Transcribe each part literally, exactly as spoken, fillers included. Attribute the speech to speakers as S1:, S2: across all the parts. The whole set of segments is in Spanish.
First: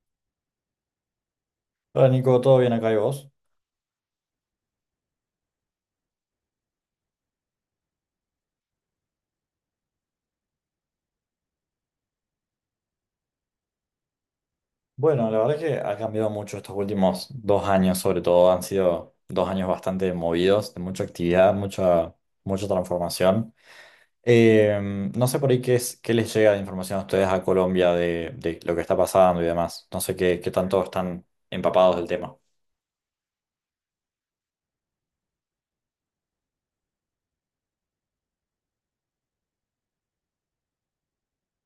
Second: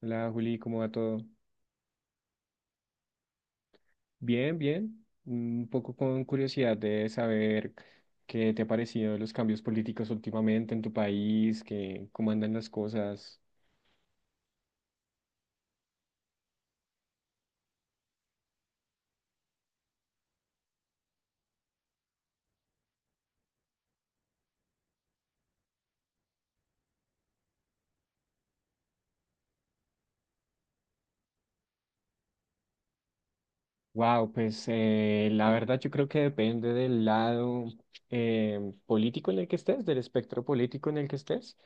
S1: Hola Juli, ¿cómo va todo?
S2: Hola Nico, ¿todo bien acá y vos?
S1: Bien, bien. Un poco con curiosidad de saber qué te ha parecido los cambios políticos últimamente en tu país, que, cómo andan las cosas.
S2: Bueno, la verdad es que ha cambiado mucho estos últimos dos años, sobre todo. Han sido dos años bastante movidos, de mucha actividad, mucha, mucha transformación. Eh, no sé por ahí qué es, qué les llega de información a ustedes a Colombia de, de lo que está pasando y demás. No sé qué, qué tanto están empapados del tema.
S1: Wow, pues eh, la verdad yo creo que depende del lado eh, político en el que estés, del espectro político en el que estés.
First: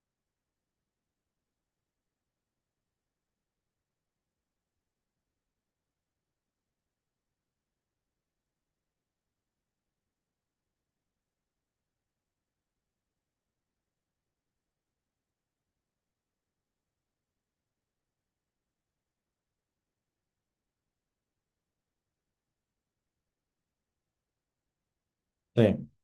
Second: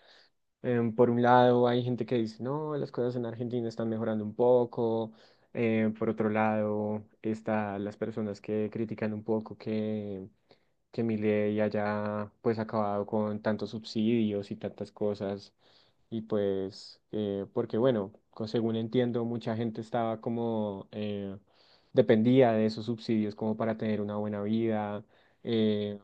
S1: Em, por un lado, hay gente que dice, no, las cosas en Argentina están mejorando un poco. Eh, por otro lado, están las personas que critican un poco que que Milei haya pues acabado con tantos subsidios y tantas cosas y pues eh, porque bueno, co- según entiendo mucha gente estaba como eh, dependía de esos subsidios como para tener una buena vida.
S2: Sí.
S1: eh,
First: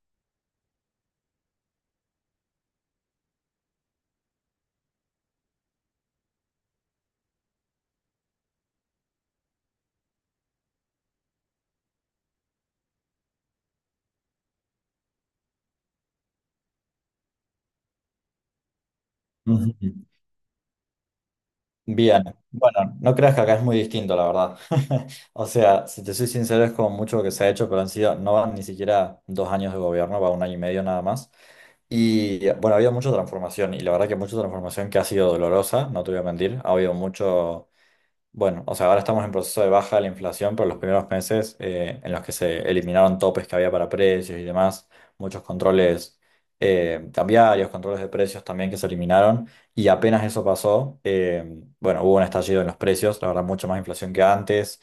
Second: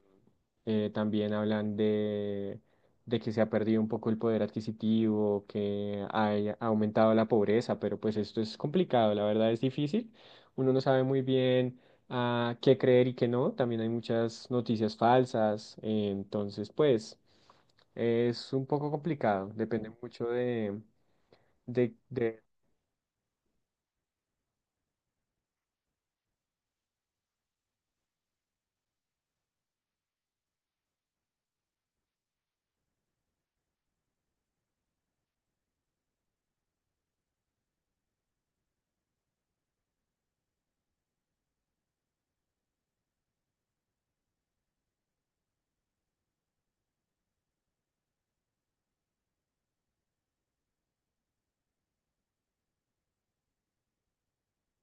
S1: eh, también hablan de, de que se ha perdido un poco el poder adquisitivo, que hay- ha aumentado la pobreza, pero pues esto es complicado, la verdad es difícil. Uno no sabe muy bien a qué creer y qué no. También hay muchas noticias falsas. Eh, entonces, pues, es un poco complicado. Depende
S2: Ujú.
S1: mucho de, de,
S2: Bien.
S1: de-
S2: Bueno, no creas que acá es muy distinto, la verdad. O sea, si te soy sincero, es como mucho lo que se ha hecho, pero han sido, no van ni siquiera dos años de gobierno, va un año y medio nada más. Y bueno, ha habido mucha transformación y la verdad que mucha transformación que ha sido dolorosa, no te voy a mentir. Ha habido mucho, bueno, o sea, ahora estamos en proceso de baja de la inflación, pero los primeros meses eh, en los que se eliminaron topes que había para precios y demás, muchos controles eh, cambiarios, controles de precios también que se eliminaron y apenas eso pasó, eh, bueno, hubo un estallido en los precios, la verdad, mucha más inflación que antes.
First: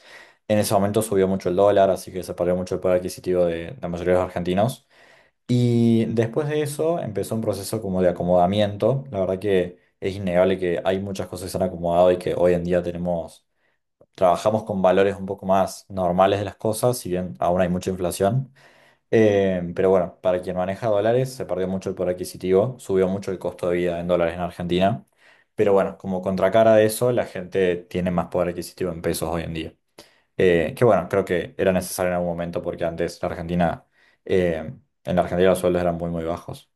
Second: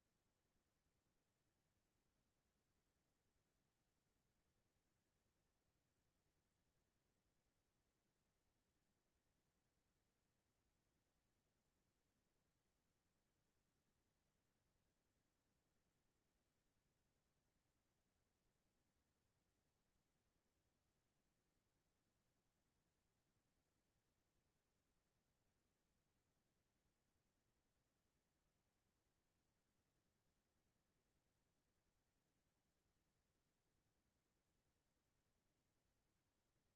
S2: En ese momento subió mucho el dólar, así que se perdió mucho el poder adquisitivo de la mayoría de los argentinos. Y después de eso empezó un proceso como de acomodamiento. La verdad que es innegable que hay muchas cosas que se han acomodado y que hoy en día tenemos, trabajamos con valores un poco más normales de las cosas, si bien aún hay mucha inflación. Eh, pero bueno, para quien maneja dólares se perdió mucho el poder adquisitivo, subió mucho el costo de vida en dólares en Argentina. Pero bueno, como contracara de eso, la gente tiene más poder adquisitivo en pesos hoy en día. Eh, que bueno, creo que era necesario en algún momento porque antes la Argentina, eh, en la Argentina los sueldos eran muy, muy bajos.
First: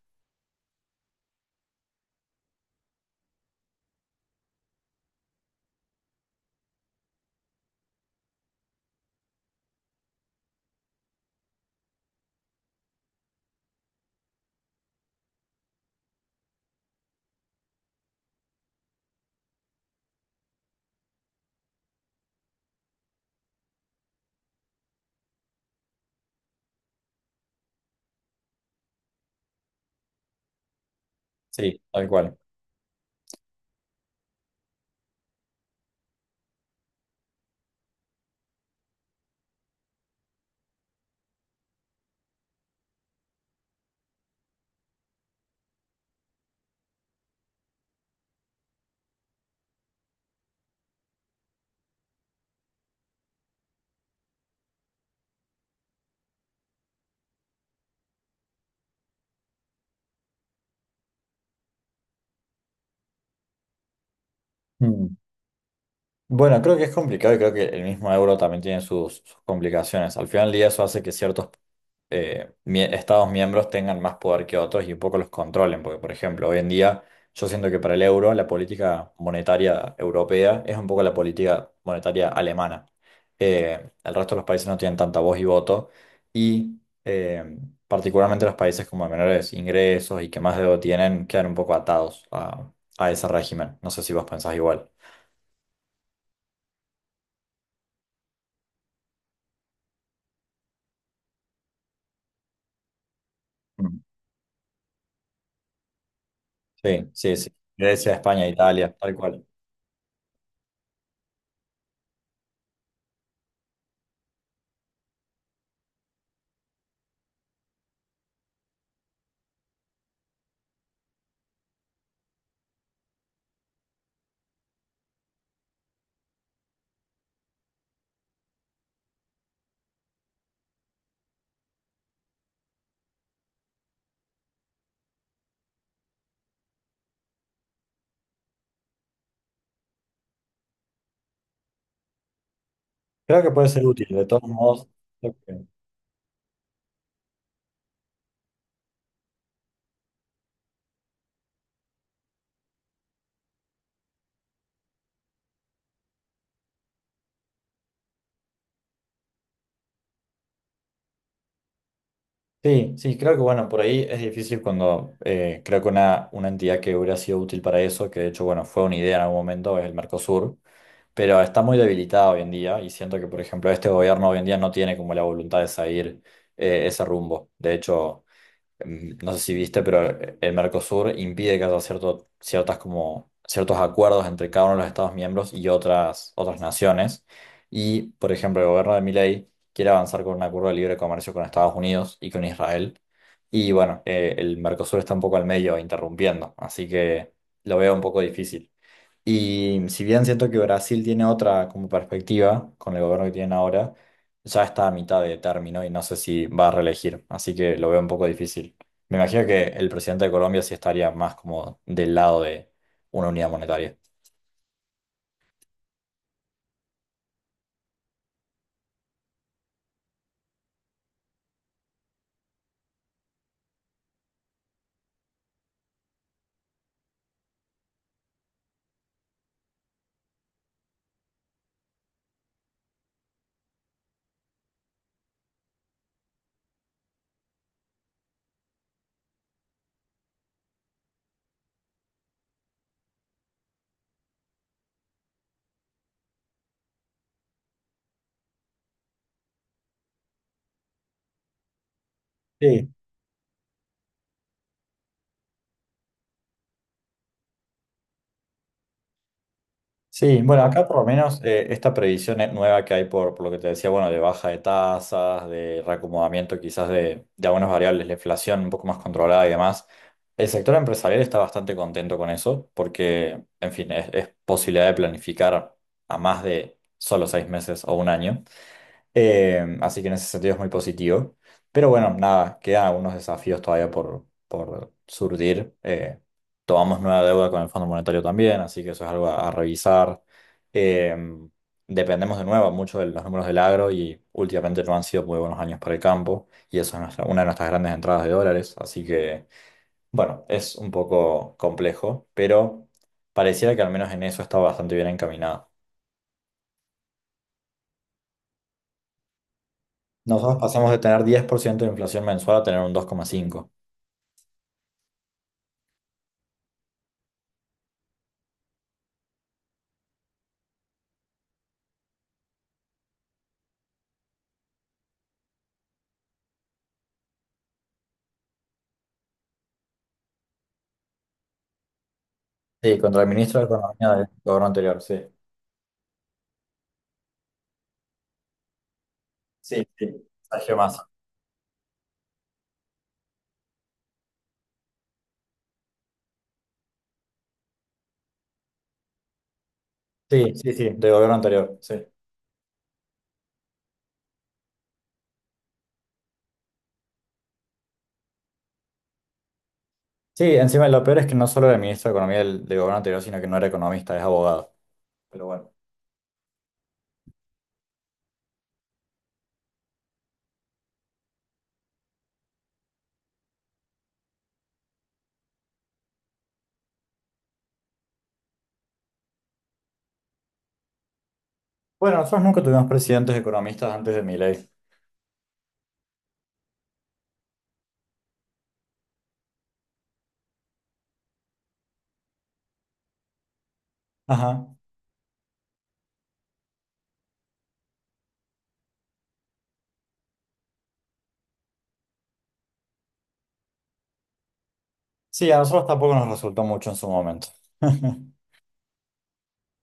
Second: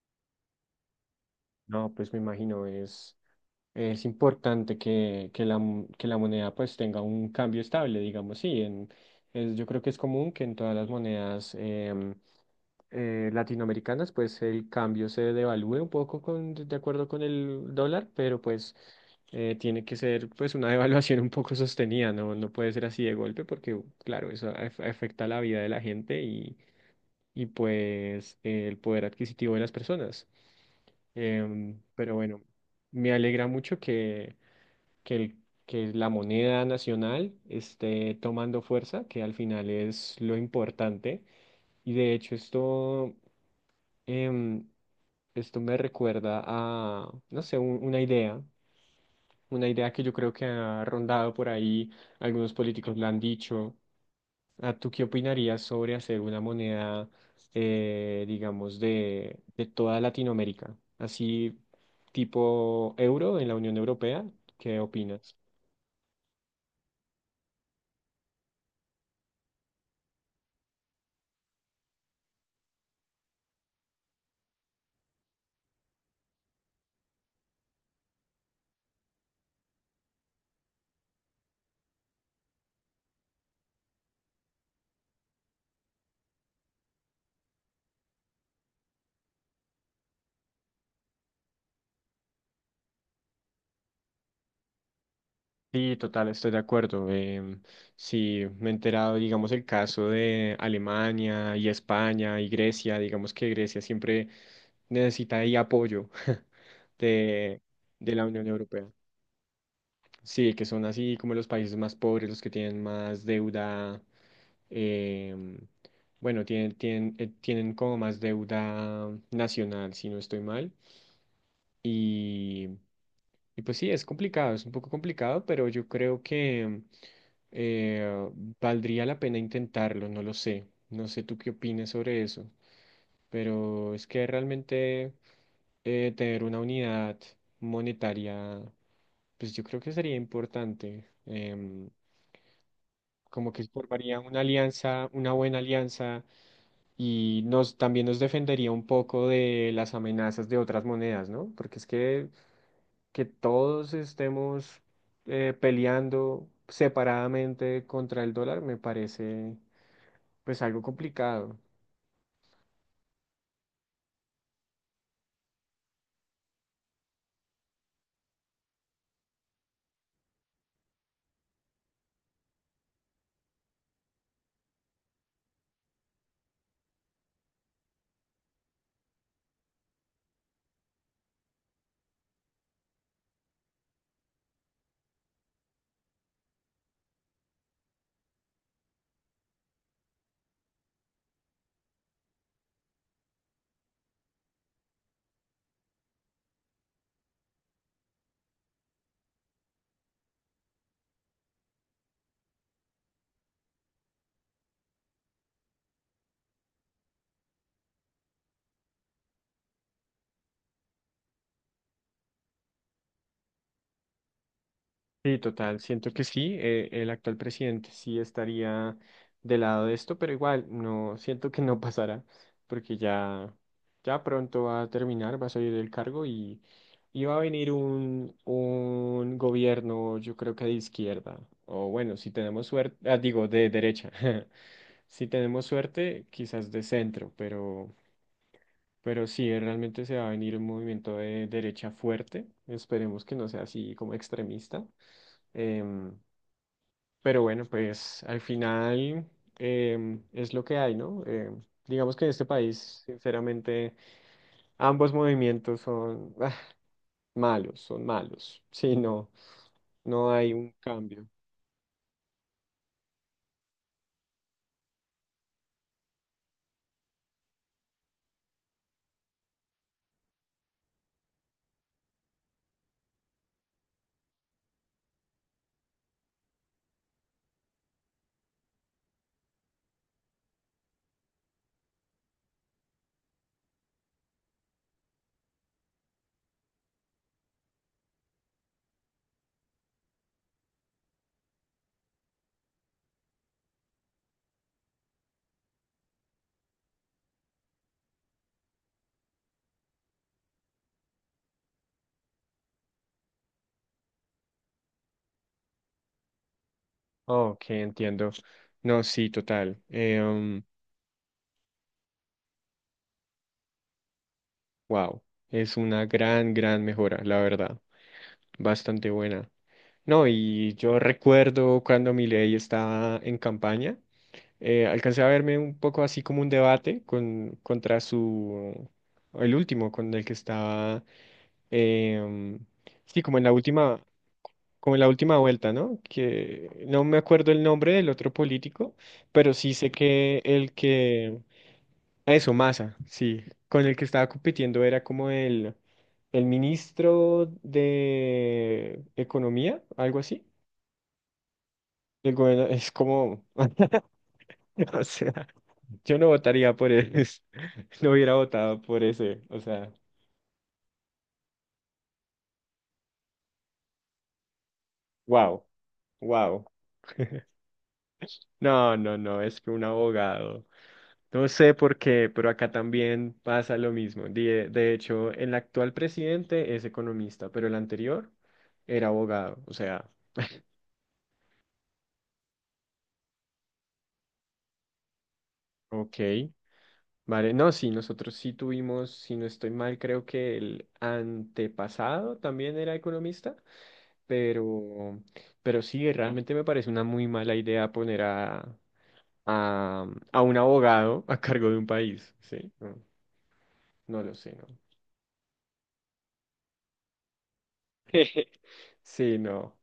S1: No, pues me imagino, es, es importante que, que la, mo- que la moneda pues tenga un cambio estable, digamos, sí. En, es- yo creo que es común que en todas las monedas em, eh, latinoamericanas, pues el cambio se devalúe un poco con, de acuerdo con el dólar, pero pues eh, tiene que ser pues una devaluación un poco sostenida, no, no puede ser así de golpe porque claro, eso af- afecta la vida de la gente y, y pues eh, el poder adquisitivo de las personas. Em,
S2: Sí, tal
S1: pero
S2: cual.
S1: bueno, me alegra mucho que, que, el- que la moneda nacional esté tomando fuerza, que al final es lo importante. Y de hecho esto em, esto me recuerda a, no sé, un- una idea, una idea que yo creo que ha rondado por ahí, algunos políticos la han dicho. ¿A tú qué opinarías sobre hacer una moneda, eh, digamos, de, de toda Latinoamérica? Así tipo euro en la Unión Europea, ¿qué
S2: Mm.
S1: opinas?
S2: Bueno, creo que es complicado y creo que el mismo euro también tiene sus, sus complicaciones. Al final del día eso hace que ciertos eh, mie- estados miembros tengan más poder que otros y un poco los controlen, porque por ejemplo, hoy en día yo siento que para el euro la política monetaria europea es un poco la política monetaria alemana. Eh, el resto de los países no tienen tanta voz y voto y eh, particularmente los países como de menores ingresos y que más deuda tienen quedan un poco atados a, a ese régimen. No sé si vos pensás igual.
S1: Sí, total, estoy de acuerdo. Em, sí, me he enterado, digamos, el caso de Alemania y España y Grecia, digamos que Grecia siempre necesita ahí apoyo
S2: Sí, sí, sí.
S1: de, de
S2: Grecia,
S1: la Unión
S2: España,
S1: Europea.
S2: Italia, tal cual.
S1: Sí, que son así como los países más pobres, los que tienen más deuda, em, bueno, tienen, tienen, eh, tienen como más deuda nacional, si no estoy mal. Y, y pues sí, es complicado, es un poco complicado, pero yo creo que eh, valdría la pena intentarlo, no lo sé. No sé tú qué opinas sobre eso, pero es que realmente eh, tener una unidad monetaria, pues yo creo que sería importante. Em,
S2: Creo que
S1: como que
S2: puede ser útil,
S1: formaría
S2: de
S1: una
S2: todos modos.
S1: alianza, una
S2: creo
S1: buena
S2: que-
S1: alianza y nos también nos defendería un poco de las amenazas de otras monedas, ¿no? Porque es que que todos estemos eh, peleando separadamente contra el dólar me parece pues algo complicado.
S2: Sí, sí, creo que bueno, por ahí es difícil cuando eh, creo que una, una entidad que hubiera sido útil para eso, que de hecho, bueno, fue una idea en algún momento, es el Mercosur, pero está muy debilitada hoy en día y siento que, por ejemplo, este gobierno hoy en día no tiene como la voluntad de seguir eh, ese rumbo. De hecho, mm, no sé si viste, pero el Mercosur impide que haya cierto, ciertas como, ciertos acuerdos entre cada uno de los Estados miembros y otras, otras naciones. Y, por ejemplo, el gobierno de Milei quiere avanzar con un acuerdo de libre comercio con Estados Unidos y con Israel. Y bueno, eh, el Mercosur está un poco al medio, interrumpiendo, así que lo veo un poco difícil. Y si bien siento que Brasil tiene otra como perspectiva con el gobierno que tienen ahora, ya está a mitad de término y no sé si va a reelegir, así que lo veo un poco difícil. Me imagino que el presidente de Colombia sí estaría más como del lado de una unidad monetaria.
S1: Sí, total, siento que sí, eh, el actual presidente sí estaría del lado de esto, pero igual no siento que no pasará porque ya ya pronto va a terminar, va a salir del cargo y y va a venir un, un gobierno, yo creo que de izquierda, o bueno, si tenemos suerte, ah, digo, de derecha. Si tenemos suerte, quizás de centro, pero, pero sí, eh, realmente se va a venir un movimiento de derecha fuerte. Esperemos que no sea así como extremista. Em, pero bueno, pues al final em, es lo que hay, ¿no? Em, digamos que en este
S2: Sí,
S1: país, sinceramente, ambos movimientos son ah, malos, son malos. Sí, no, no
S2: sí,
S1: hay
S2: bueno,
S1: un
S2: acá por lo
S1: cambio.
S2: menos eh, esta previsión eh, nueva que hay por, por lo que te decía, bueno, de baja de tasas, de reacomodamiento quizás de, de algunas variables, la inflación un poco más controlada y demás, el sector empresarial está bastante contento con eso porque, en fin, es, es posibilidad de planificar a más de solo seis meses o un año. Eh, así que en ese sentido es muy positivo. Pero bueno, nada, quedan algunos desafíos todavía por, por surgir. Eh, tomamos nueva deuda con el Fondo Monetario también, así que eso es algo a, a revisar. Eh, dependemos de nuevo mucho de los números del agro y últimamente no han sido muy buenos años para el campo y eso es nuestra- una de nuestras grandes entradas de dólares. Así que bueno, es un poco complejo, pero pareciera que al menos en eso está bastante bien encaminado.
S1: Ok, entiendo. No, sí, total.
S2: Nosotros
S1: Em,
S2: pasamos de tener diez por ciento de inflación mensual a tener un dos coma cinco.
S1: Wow, es una gran, gran mejora, la verdad. Bastante buena. No, y yo recuerdo cuando mi ley estaba en campaña, eh, alcancé a verme un poco así como un debate con, contra su, el último, con el que estaba, em,
S2: Sí,
S1: sí,
S2: contra el
S1: como en la
S2: ministro de
S1: última,
S2: Economía del gobierno
S1: como en
S2: anterior,
S1: la
S2: sí.
S1: última vuelta, ¿no? Que no me acuerdo el nombre del otro político, pero sí
S2: Sí,
S1: sé
S2: sí,
S1: que el
S2: Sergio Massa.
S1: que eso, Massa, sí. Con el que estaba compitiendo era como el, el ministro de Economía, algo así.
S2: Sí, sí, sí, del gobierno anterior, sí.
S1: El gobierno es como, o sea, yo no votaría por él, no hubiera votado por ese, o sea,
S2: Sí, encima lo peor es que no solo era el ministro de Economía del, del gobierno anterior, sino que no era economista, es abogado. Pero
S1: wow,
S2: bueno.
S1: wow. No, no, no, es que un abogado. No sé por qué, pero acá también pasa lo mismo. De, de hecho, el actual presidente es economista, pero el anterior era abogado. O sea,
S2: Bueno, nosotros nunca tuvimos presidentes economistas antes de Milei.
S1: ok. Vale, no, sí, nosotros sí tuvimos, si no estoy mal, creo que el antepasado también era economista,
S2: Ajá.
S1: pero, pero sí, realmente me parece una muy mala idea poner a, a, um, a un abogado a cargo de un país, ¿sí? No, no lo sé, ¿no?
S2: Sí, a nosotros tampoco nos resultó mucho en su momento.
S1: Sí, no,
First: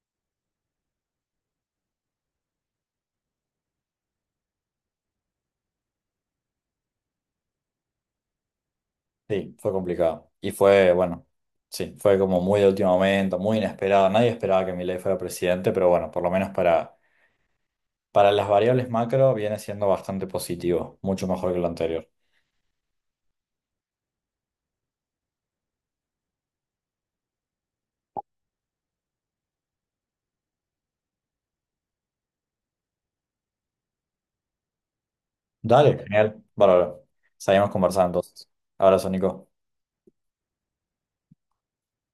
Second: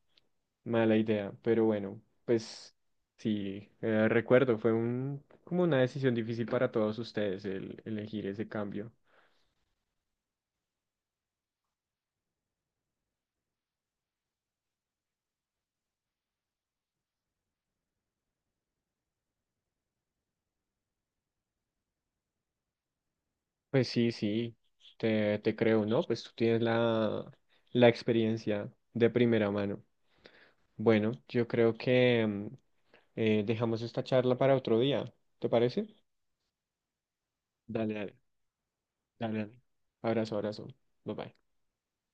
S1: mala idea, pero bueno, pues sí, eh, recuerdo, fue un, como una decisión difícil para todos ustedes el elegir ese cambio.
S2: Sí, fue complicado. Y fue, bueno, sí, fue como muy de último momento, muy inesperado. Nadie esperaba que Milei fuera presidente, pero bueno, por lo menos para Para las variables macro viene siendo bastante positivo, mucho mejor que lo anterior.
S1: Pues sí, sí, te, te creo, ¿no? Pues tú tienes la, la experiencia de primera mano. Bueno, yo creo que mm, eh, dejamos esta charla para otro día, ¿te parece?
S2: Dale, genial. Bárbaro. Seguimos
S1: Dale, dale,
S2: conversando entonces. Abrazo,
S1: dale,
S2: Nico.
S1: dale. Abrazo, abrazo. Bye bye.